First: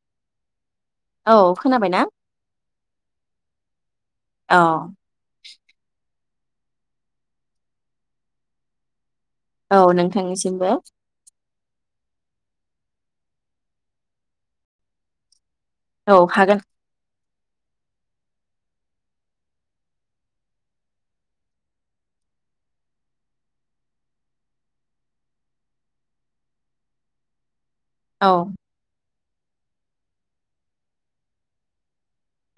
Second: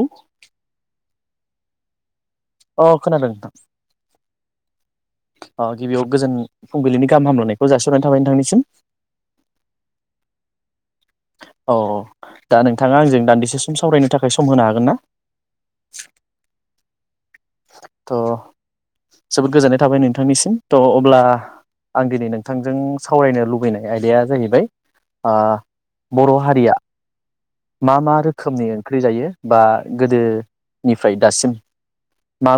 औ। औ खोनाबाय ना। अ' खोनादों नोंथां। औ। अ' गिबियाव गोजोन फुंबिलिनि गाहाम हामल'नायखौ जासिहरनानै थाबाय नोंथांनिसिम। औ नोंथांनिसिमबो। औ दा नोंथाङा आंजों दान्दिसेसम सावरायनो थाखाय सम होनो हागोन ना। औ हागोन। थ' जोबोद गोजोननाय थाबाय नोंथांनिसिम थ' अब्ला आं दिनै नोंथांजों सावरायनो लुुबैनाय आयदाया जाहैबाय ओ बर' हारिया। मा मा औ रोखोमनि ओंख्रि जायो। बा गोदो निफ्राय दासिम।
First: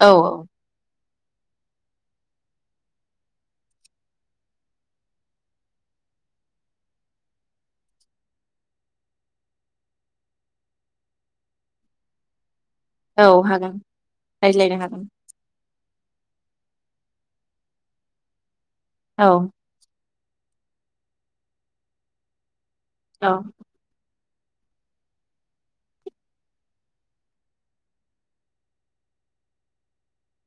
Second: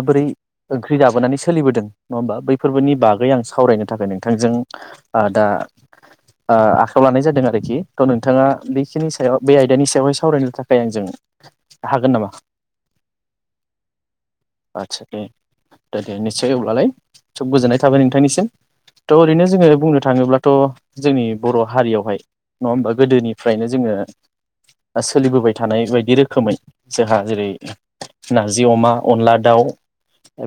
औ ओं ख्रि जाबोनानै सोलिबोदों नङा होमबा बैफोरबोनि बागै आं सावरायनो थाखाय नोंथांजों ओ दा ओ आखायाव लानाय जादों आरोखि थ'' नोंथाङा बेखिनि सायाव बे आय दानि सायावहाय सावरायनो थाखाय आंजों हागोन नामा? औ हागोन रायज्लायनो आदसा हागोन। दे दे दे निस्सय अब्लालाय सोब गोजोननाय थाबाय नोंथांनिसिम। थ' औ ओरैनो जोङो बुंनो थाङोब्लाथ' जोंनि बर' हारियावहाय नङा होमबा औ गोदोनिफ्रायनो जोङो ओ सोलिबोबाय थानाय बायदि रोखोमै जोंहा जेरै नारजि अमा अनला दाउ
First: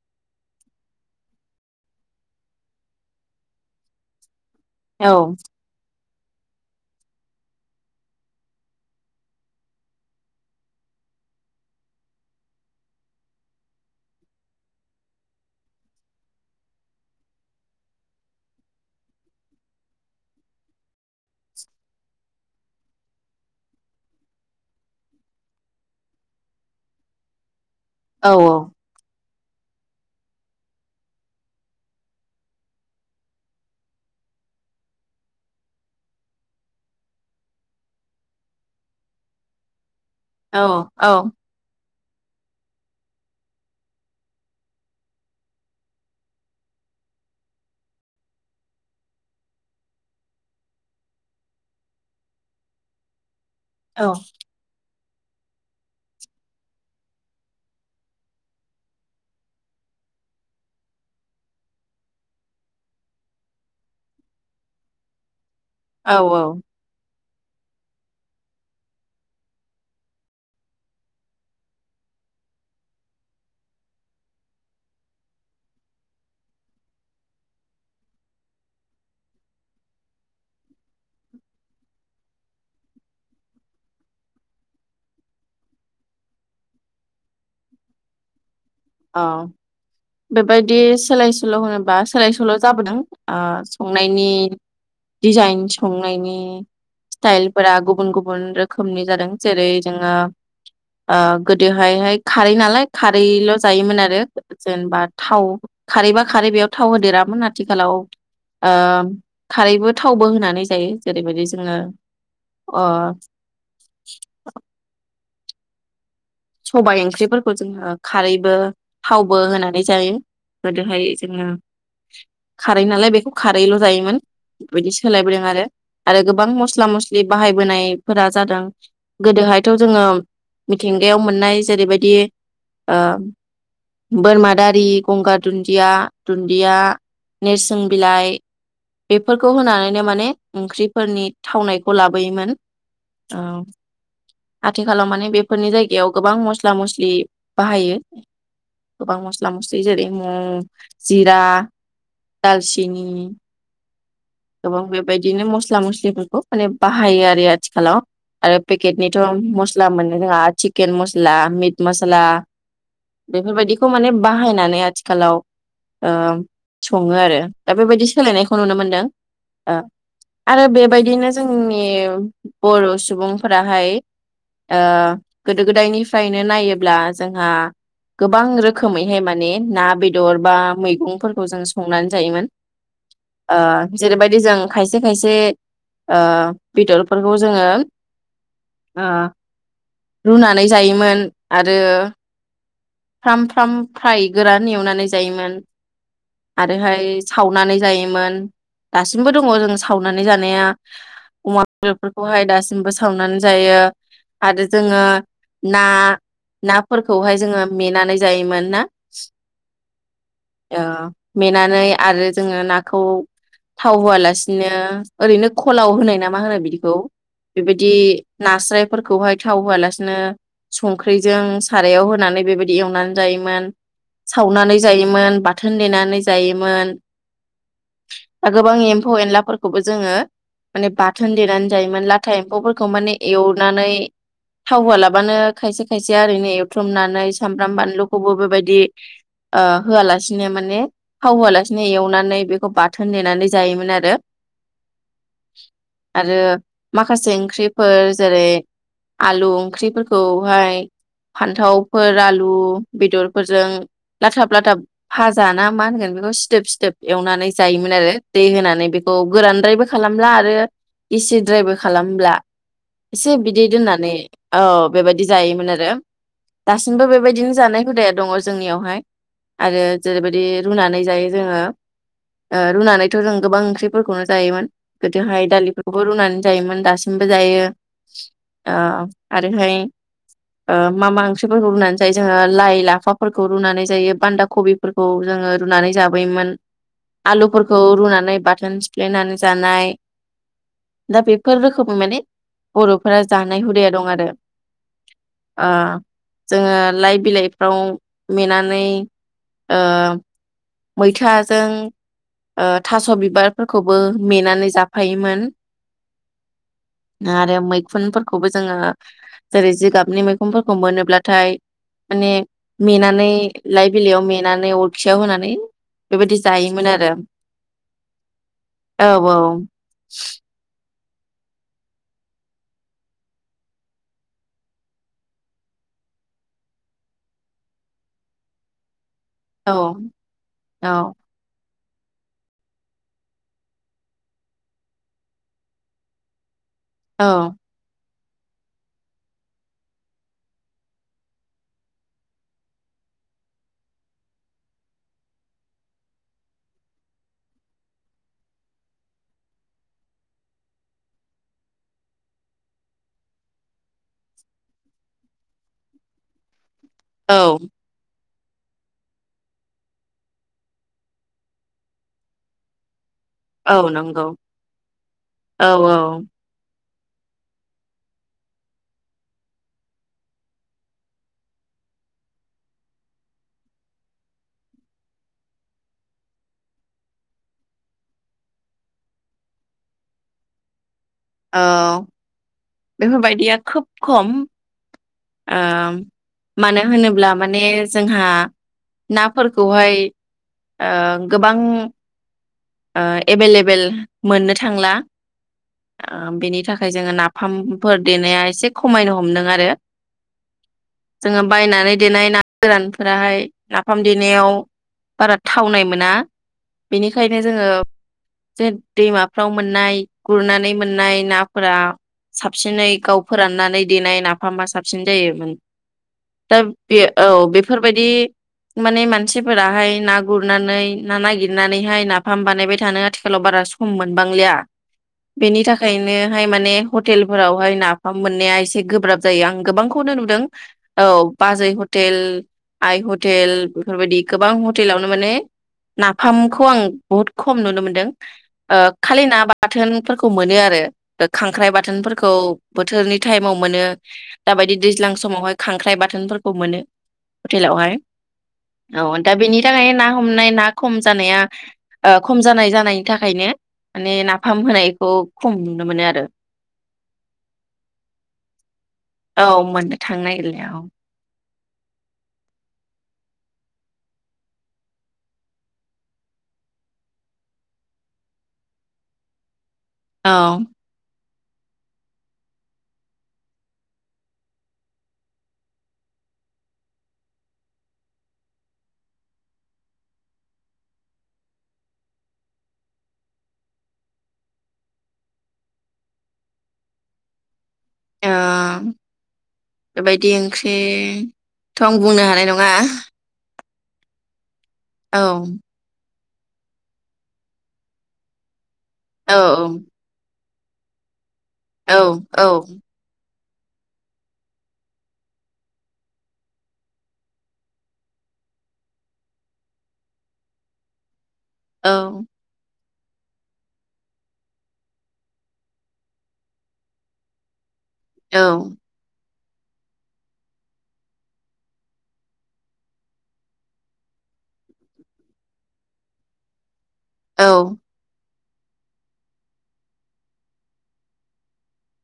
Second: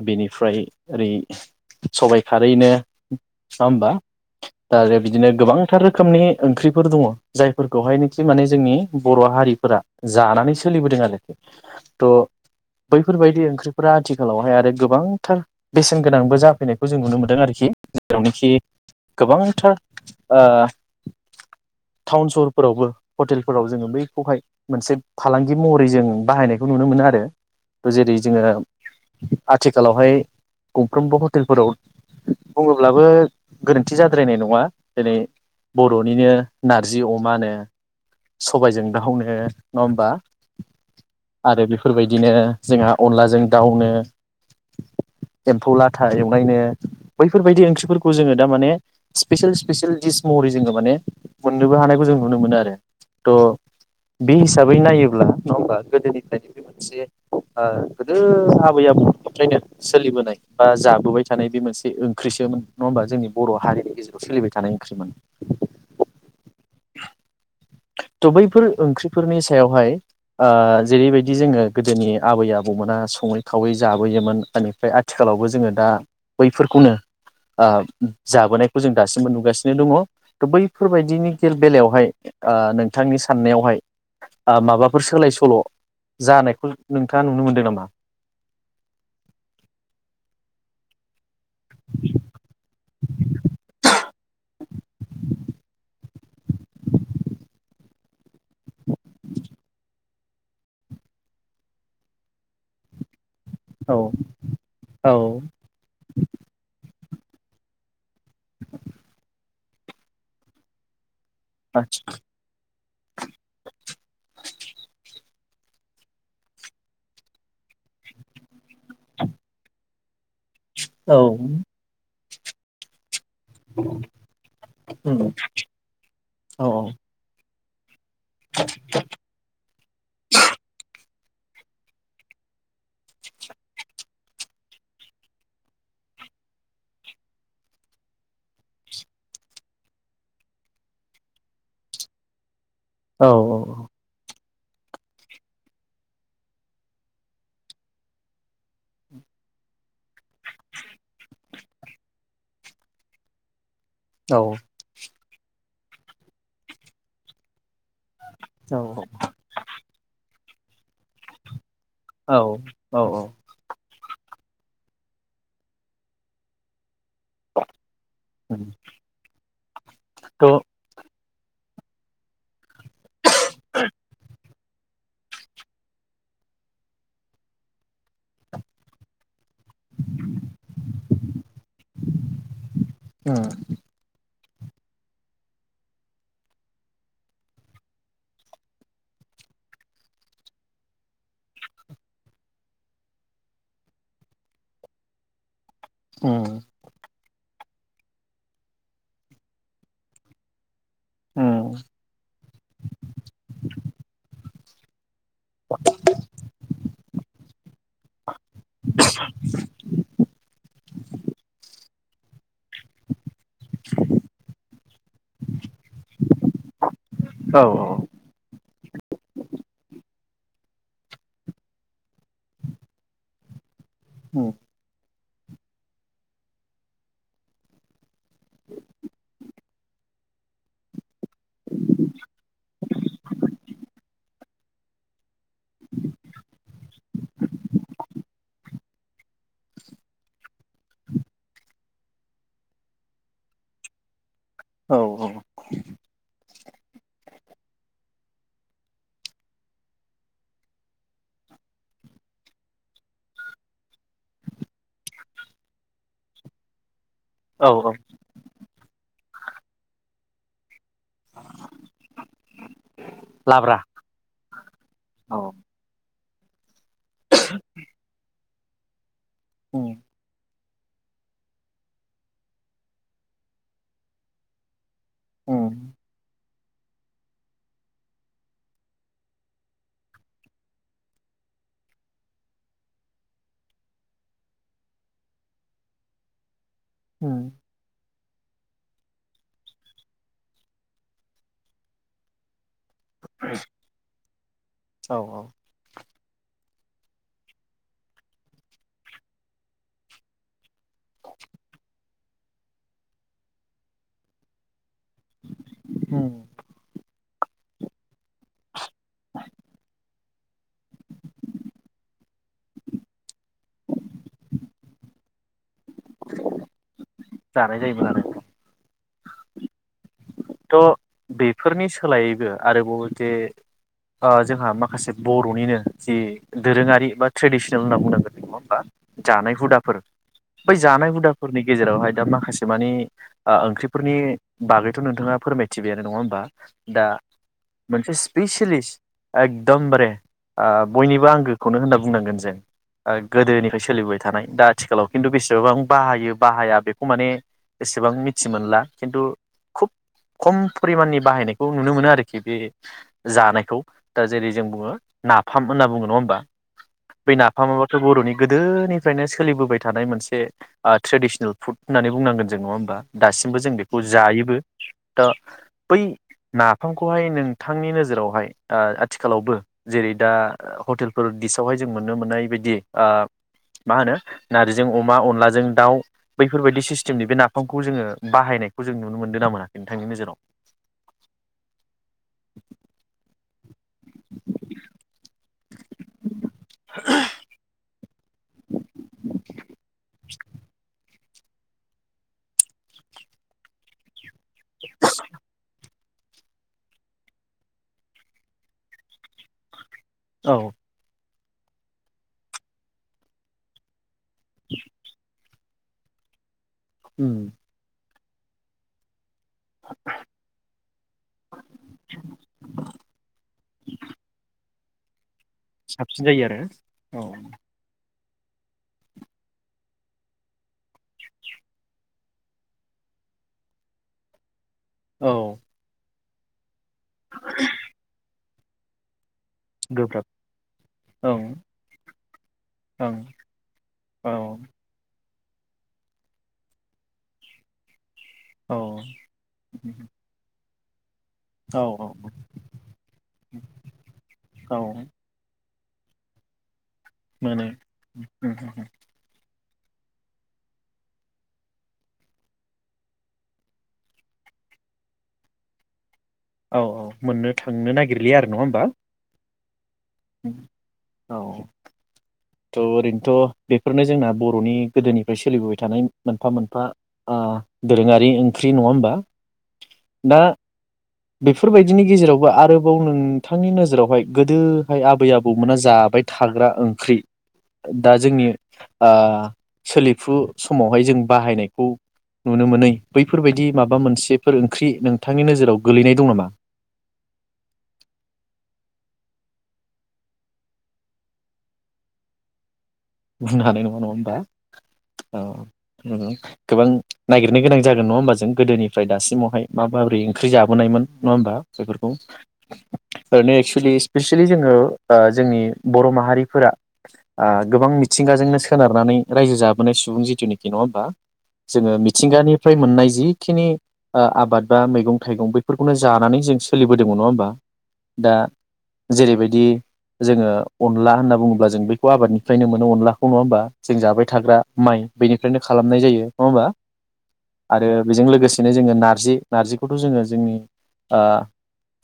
बेनिफ्राय ओरै सबायाइ खारैनो नङा होनबा? आरो औ बिदिनो गोबांथार रो खोमनि ओंख्रिफोर दङ जायफोरखौहायनिखे माने जोंनि बर' हारिफोरा जानानै सोलिबोदों आरोखि थ' बैफोरबायदि ओंख्रिफोरा आथिखालावहाय आरो गोबांथार बेसेनगोनांबो जाफैनायखौ जों नुनो मोनदों आरोखि जेरावनोखि गोबांथार ओ टाउन सहरफोरावबो हटेलफोराव जोङो बैखौहाय मोनसे फालांगि महरै जों बाहायनायखौ नुनो मोनो आरो। जेरै औ जोङो औ आथिखालावहाय गंफ्रोमबो हटेलफोराव बुङोब्लाबो गोरोन्थि जाद्रायनाय नङा जेरै बर'निनो नारजि अमानो सबायजों दावनो नङा होनबा? औ औ फोरबायदिनो जोंहा अनलाजों दाउनो एम्फौ लाथा एवनायनो बैफोरबायदि ओंख्रिफोरखौ जोङो दा माने स्पेसेयेल स्पेसियेल दिस महरै जोङो माने मोननोबो हानायखौ जों नुनो मोनो आरो। थ' औ बे हिसाबै नायो ब्ला नङा होमबा गोदोनिफ्रायनो बे मोनसे ओ गोदो आबै-आबौनिफ्रायनो सोलिबोनाय बा जाबोबाय थानाय बे मोनसे ओंख्रिसोमोन नङा होमबा जोंनि बर' हारिनि गेजेराव सोलिबाय थानाय ओंख्रिमोन। औ औ थ' बैफोर ओंख्रिफोरनि सायावहाय ओ जेरैबायदि जोङो गोदोनि आबै-आबौमोना सङै खावै जाबोयोमोन ओनिफ्राय आथिखालावबो जोङो दा बैफोरखौनो ओ जाबोनायखौ जों दासिमबो नुगासिनो दङ थ' बैफोरबायदिनि बेलायावहाय ओ नोंथांनि साननायावहाय आ माबाफोर सोलाय सोल' जानायखौ नोंथाङा नुनो मोनदों नामा? औ बेबायदि सोलाय सो ल' होनोबा सोलाय सोल' जाबोदों ओ संनाय नि दिजाइन संनायनि स्तायलफोरा गुबुन गुबुन रोखोमनि जादों जेरै जोङो ओ गोदोहाय हाय खारै नालाय खारैल औ जायोमोन आरो जेनेबा औ थाव खारैबा खारै बेयाव थाव होदेरामोन आथिखालाव ओ खारैबो थावबो होनानै जायो। जेरैबायदि जोङो अ सबायाइ ओंख्रिफोरखौ जोङो खारैबो थावबो होनानै जायो। गोदोहाय औ जोङो खारै नालाय बेखौ खारैल' जायोमोन बिदि उम सोलायबोदों आरो गोबां औ मसला मस्लि बाहाय बोनाय फोरा जादों गोदोहायथ' जोङो मिथिंग गायाव मोननाय जेरैबायदि ओ बोरमा दारि, गंगार दुन्दिया, दुन्दिया, नेरसिं बिलाइ बेफोरखौ होनानैनो माने ओंख्रिफोरनि थावनायखौ लाबोयोमोन। औ ओ औ। आथिखालाव माने बेफोरनि जाय गायाव गोबां मस्ला मस्लि बाहायो। गोबां मस्ला मस्लि जेरै म' जिरा दालसिनि औ। बायदिनो मस्ला मस्लिफोरखौ माने बाहायो आरो आथिखालाव। आरो औ पेकेटनिथ' मस्ला मोनो [unintelligible] चिकेन मसला मित मस्ला औ औ बेफोरबायदिखौ माने बाहायनानै आथिखालाव ओ सङो आरो दा बेबायदि सोलायनायखौ नुनो मोनदों। ओ थ' आरो बेबायदिनो जों फुंनि बर' सुबुंफोराहाय ओ गोदो गोदायनिफ्रायनो नायोब्ला जोंहा गोबां रोखोमैहाय माने ना बेदर बा मैगंफोरखौ जों संनानै जायोमोन। उम आ जेरैबाय जों खायसे खायसे ओ बेदरफोरखौ जोङो ओ रुनानै जायोमोन आरो फ्राम फ्राम फ्राय गोरान एवनानै जायोमोन। उम आरोहाय सावनानै जायोमोन दासिमबो दङ' जों सावनानै जानाया। अमा उम बेदरफोरखौहाय दासिमबो सावनानै जायो आरो जोङो ना ना फोरखौहाय जोङो मेनानै जायोमोन ना? अ मेनानै आरो जोङो नाखौ थाव होआलासिनो ओरैनो खलाव होनाय ना मा होनाय बिदिखौ औ बेबायदि नास्राय फोरखौ हाय थाव होआ लासिनो संख्रैजों सारायाव होनानै बेबादि एवनानै जायोमोन सावनानै जायोमोन बाथोन देनानै जायोमोन गोबां एम्फौ एनलाफोरखौबो जोङो माने बाथोन देनानै जायोमोन लाथा एम्फौफोरखौ माने एवनानै थाव होआलाबानो खायसे खायसे ओरैनो एवथ्रुमनानै सामब्राम बानलुखौबो बेबायदि ओ होआलासिनो माने थाव होआलासिनो एवनानै बेखौ बाथोन देनानै जायोमोन आरो औ औ आरो माखासे ओंख्रिफोर जेरै आलु ओंख्रिफोरखौहाय फान्थावफोर आल लु बेदरफोरजों लाथाब लाथाब फाजाना मा होनगोन बेखौ सिदोब सिदोब एवनानै औ औ जायोमोन आरो दै होनानै बेखौ औ गोरानद्रायबो खालामला आरो गिसि द्रायबो खालामला एसे बिदै लाब्रा दोननानै औ बेबायादि औ जायोमोन आरो दासिमबो बे बेबायदिनो जानाय हुदाया दङ जोंनियावहाय आरो उम जेरैबायदि रुनानै जायो जोङो ओ रुनानैथ जों गोबां ओंख्रिफोरखौनो जायोमोन गोदोहाय उम दालिफोरखौबो रुनानै जायोमोन दासिमबो जायो ओ आरोहाय ओ मा मा ओंख्रिफोरखौ रुनानै जायो जोङो लाइ लाफाफोरखौ रुनानै जायो बान्दा कबिफोरखौ जोङो रुनानै जाबोयोमोन उम आलुफोरखौ रुनानै बाथोन सिफ्लेनानै जानाय दा बेफोर रोखोमै माने बरफोरा जानाय हुदाया दं आरो औ औ ओ जोङो लाइ बिलाइफ्राव मेनानै ओ मैथाजों ओ थास बिबारफोरखौबो मेनानै जाफायोमोन उम आरो मैखुनफोरखौबो जोङो जेरै जिगाबनि मैखुनफोरखौ मोनोब्लाथाय माने मेनानै लाइ बिलाइयाव मेनानै अरखियाव होनानै बेबायदि जायोमोन आरो जानाय जायोमोन आरो औ औ थ बेफोरनि सोलायैबो आरोबाव जे ओ जोंहा माखासे बरनिनो जि दोरोङारि बा ट्रेडिसनेल होनना बुंनांगोनदों नङा होमबा जानाय औ हुदाफोर बै जानाय हुदाफोरनि गेजेरावहाय दा माखासे मानि ओ ओंख्रिफोरनि बागैथ नोंथाङा फोरमायथिबाय आरो नङा होमबा दा औ मोनसे सि बैसिलिस्त एकदमबारे बयनिबो आंगोखौनो होनना बुंनांगोन जों गोदोनिफ्राय सोलिबोबाय थानाय दा आथिखालाव खिन्थु बेसेबबां बाहायो बाहाया बेखौ माने बेसेबां मिथि मोनला खिन्थु खुब खम फरिमाननि बाहायनायखौ नुनो मोनो आरोखि बे जानायखौ दा जेरै जों बुङो नाफाम होनना बुङो नङा होमबा बे औ नाफामाबोथ बरनि गोदोनिफ्रायनो सोलिबोबाय थानाय मोनसे ओ ट्रेडिसनेल फुड होननानै बुंनांगोन जों नङा होमबा दासिमबो जों औ बेखौ नंगौ जायोबो दा औ बै औ ना नाफामखौहाय नोंथांनि नोजोरावहाय ओ आथिखालावबो जेरै दा हटेलफोर दिसावहाय जों नुनो मोननाय बायदि ओ मा होनो नारजिजों अमा अनलाजों दाउ बैफोरबायदि सिस्टेमनि बे नाफामखौ जोङो बाहायनायखौ जों नुनो मोनदो ना मोना? नोंथांनि नोजोराव औ बेफोरबायदिया खोब खम ओ मानो होनोब्ला माने जोंहा नाफोरखौहाय ओं बां ओ एभेलेबेल मोननो थ थांला ओ बेनि थाखाय जोङो नाफामफोर देनाया एसे खमायनो हमदों आरो औ जोङो देनायाव बारा थावनाय मोना उम बिदिनो जोङो जे दैमा फ्राव मोननाय गुरनानै मोननाय नाफोरा साबसिनै गाव फोराननानै देनाय नाफामा सासब साबसिन जायोमोन साबसिन जायो दा बे आरो औ बेफोरबायदि माने मानसिफोराहाय ना गुरनानै ना नागिरनानैहाय ना फाम बानायबाय थानो आथिखालाव बारा सम मोनबांलिया औ बेनि थाखायनो थाखाय माने हटेलफोरावहाय नाफाम मोननाया एसे गोब्राब जायो आं गोबांखौनो गोब्राब नुदों औ ओं बाजै हटेल आइ ओं हटेल बेफोरबायदि औ गोबां हटेलावनो माने नाफामखौ आं बहुद खम नुनो मोन्दों औ ओ खालि ना बाथोनफोरखौ मोनो आरो खांख्राइ औ बाथोनफोरखौ बोथोरनि टाइमाव मोनो दाबायदि औ दैज्लां समावहाय खांख्राइ बाथोनफोरखौ मोनो मोनो हटेलावहाय औ दा बेनि खानाय ना हमनाय ना खम जानाया ओ खम जानाय जानायनि थाखायनो माने नाफाम होनायखौ खम नुनो मोनो आरो औ औ मोननो थांनो नागिरलिया आरो नङा होमबा? औ मोनो थां नागिरलिया औ औ थ' ओरैनोथ' बेफोरनो जोंना बर'नि गोदोनिफ्राय सोलिबोबाय थानाय मोनफा मोनफा ओ दोरोङारि ओंख्रि नङा होमबा? औ दा बेफोरबायदिनि गेजेरावबो आरोबाव नोंथांनि नोजोरावहाय गोदोहाय आबै आबौमोना जाबाय थाग्रा ओंख्रि दा जोंनि ओ सोलिफु समावहाय जों बाहायनायखौ नुनो मोनै बैफोरबायदि माबा मोनसेफोर ओंख्रि नोंथांनि नोजोराव गोलैनाय दं नामा? ओ बेबायदि ओंख्रिथ' आं बुंनो हानाय नङा। बुंनो हानाय नङा नङा होमबा? औ उम गोबां नागिरनो गोनां जागोन नङा होमबा जों गोदोनि फ्राय औ दासिमावहाय मा बाब्रिं ओंख्रि जाबोनायमोन नङा होमबा बेफोरखौ औ ओरैनो एक्सुेलि स्पेसियेलि जोङो ओ जोंनि बर' माहारिफोरा ओ गोबां मिथ थिंगाजोंनो सोनारनानै रायजो जाबोनाय सुबुं जिथुनाखि नङा होमबा? औ जोङो मिथिंगानिफ्राय मोननाय जिखिनि ओ आबाद बा मैगं थाइगं बेफोरखौनो जानानै जों सोलिबोदोंमोन नङा होमबा? दा औ जेरैबायद दि जोङो अनला होनना बुङोब्ला जों बेखौ आबादनिफ्रायनो मोन नो अनलाखौ नङा होमबा जों जाबाय थाग्रा माइ बेनिफ्रायनो खालामनाय जायो नङा होमबा? औ आरो बेजों लोगोसे बिनो जोङो नारजि नारजिखौथ' जोङो जोंनि ओ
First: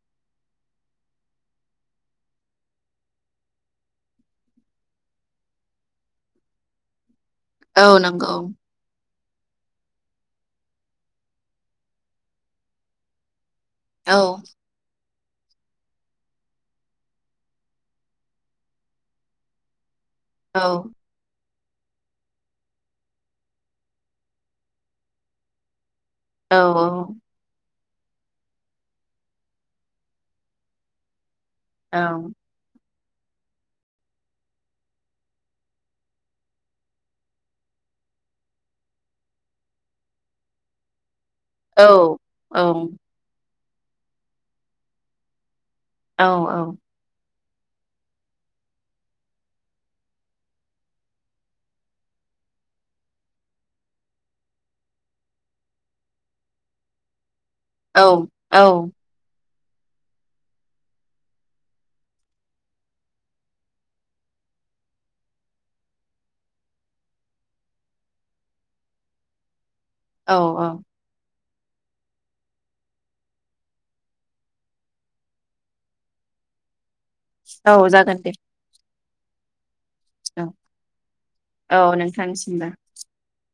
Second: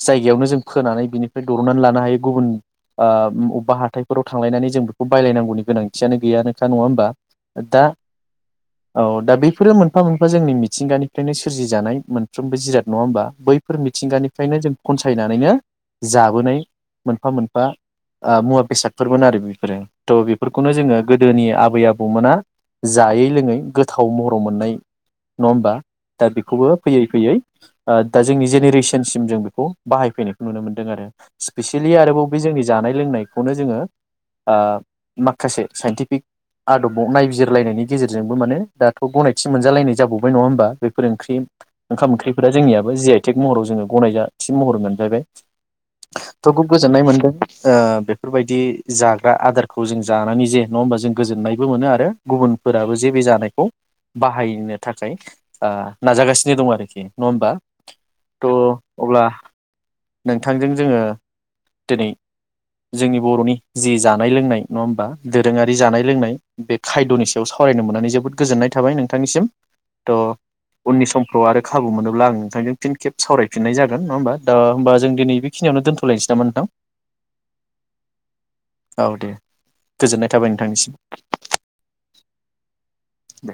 जायगायावनो जों फोनानै बिनिफ्राय दरननानै लानो हायो गुबुन ओ बबेबा हाथाइफोराव थांलायनानै जों बेखौ बायलायनांगौनि गोनांथियानो गैया नोंथां नङा होमबा? दा औ नंगौ। औ दा बेफोरो मोनफा मोनफा जोंनि मिथिंगानिफ्रायनो सोरजिजानाय मोनफ्रोमबो जिराद नङा होमबा बै फोर औ मिथिंगानिफ्रायनो जों खनस थायनानैनो जाबोनाय मोनफा मोनफा ओ मुवा बेसादफोरमोन आरो बेफोरो थ औ फोरखौनो जोङो गोदोनि आब बै आबौमोना जायै लोङै गोथाव महराव मोननाय नङा होमबा? दा औ बेखौबो फैयै फैयै ओ दा जोंनि जेनेरेसनसिम जों बेखौ बाहायफैनायखौ नुनो मोनदों आरो। स्पेसियेलि औ आरोबाव बे जोंनि जानाय लोंनायखौनो जोङो ओ माखासे साइन्टिफिक आदबाव नायबिजिरलायनायनि गेजेरजोंबो माने दाथ' गनायथि मोनजालायनाय जाबावबाय नङा होमबा बेफोर ओंख्रि औ ओंखाम ओंख्रिफोरा जोंनियाबो जे आइ टिक महराव ज जोङो गनायजाथि महर मोनलायनाय। थ' खुब गोजोननाय मोन्दों। ओ बेफोरबायदि जाग्रा आदारखौ खौ जों जानानै जे नङा होमबा जों गोजोननायबो मोनो आरो गुबुनफोराबो जे बे जानायखौ बाहायनो थाखाय ओ नाजागासिनो दं आरोखि नङा होमबा? औ थ' अब्ला नोंथांजों जोङो दिनै जोंनि बर'नि जि जानाय लोंनाय नङा होमबा दोरोङारि जानाय लोंनाय बे खायद'नि सायाव सावरायनो मोननानै जोबोद गोजोननाय थाबाय नोंथांनिसिम। त' औ उननि‌ सम खौ आरो खाबु मोनोब्ला आं नोंथांजों फिन खेब सावरायफिननाय जागोन नङा होमबा थ दा होमबा जों दिनै बेखिनियावनो दोन्थ'लायनोसै नामा नोंथां? औ जागोन दे। औ दे। गोजोननाय थाबाय औ नोंथांनिसिम। औ नोंथांनिसिमबो दे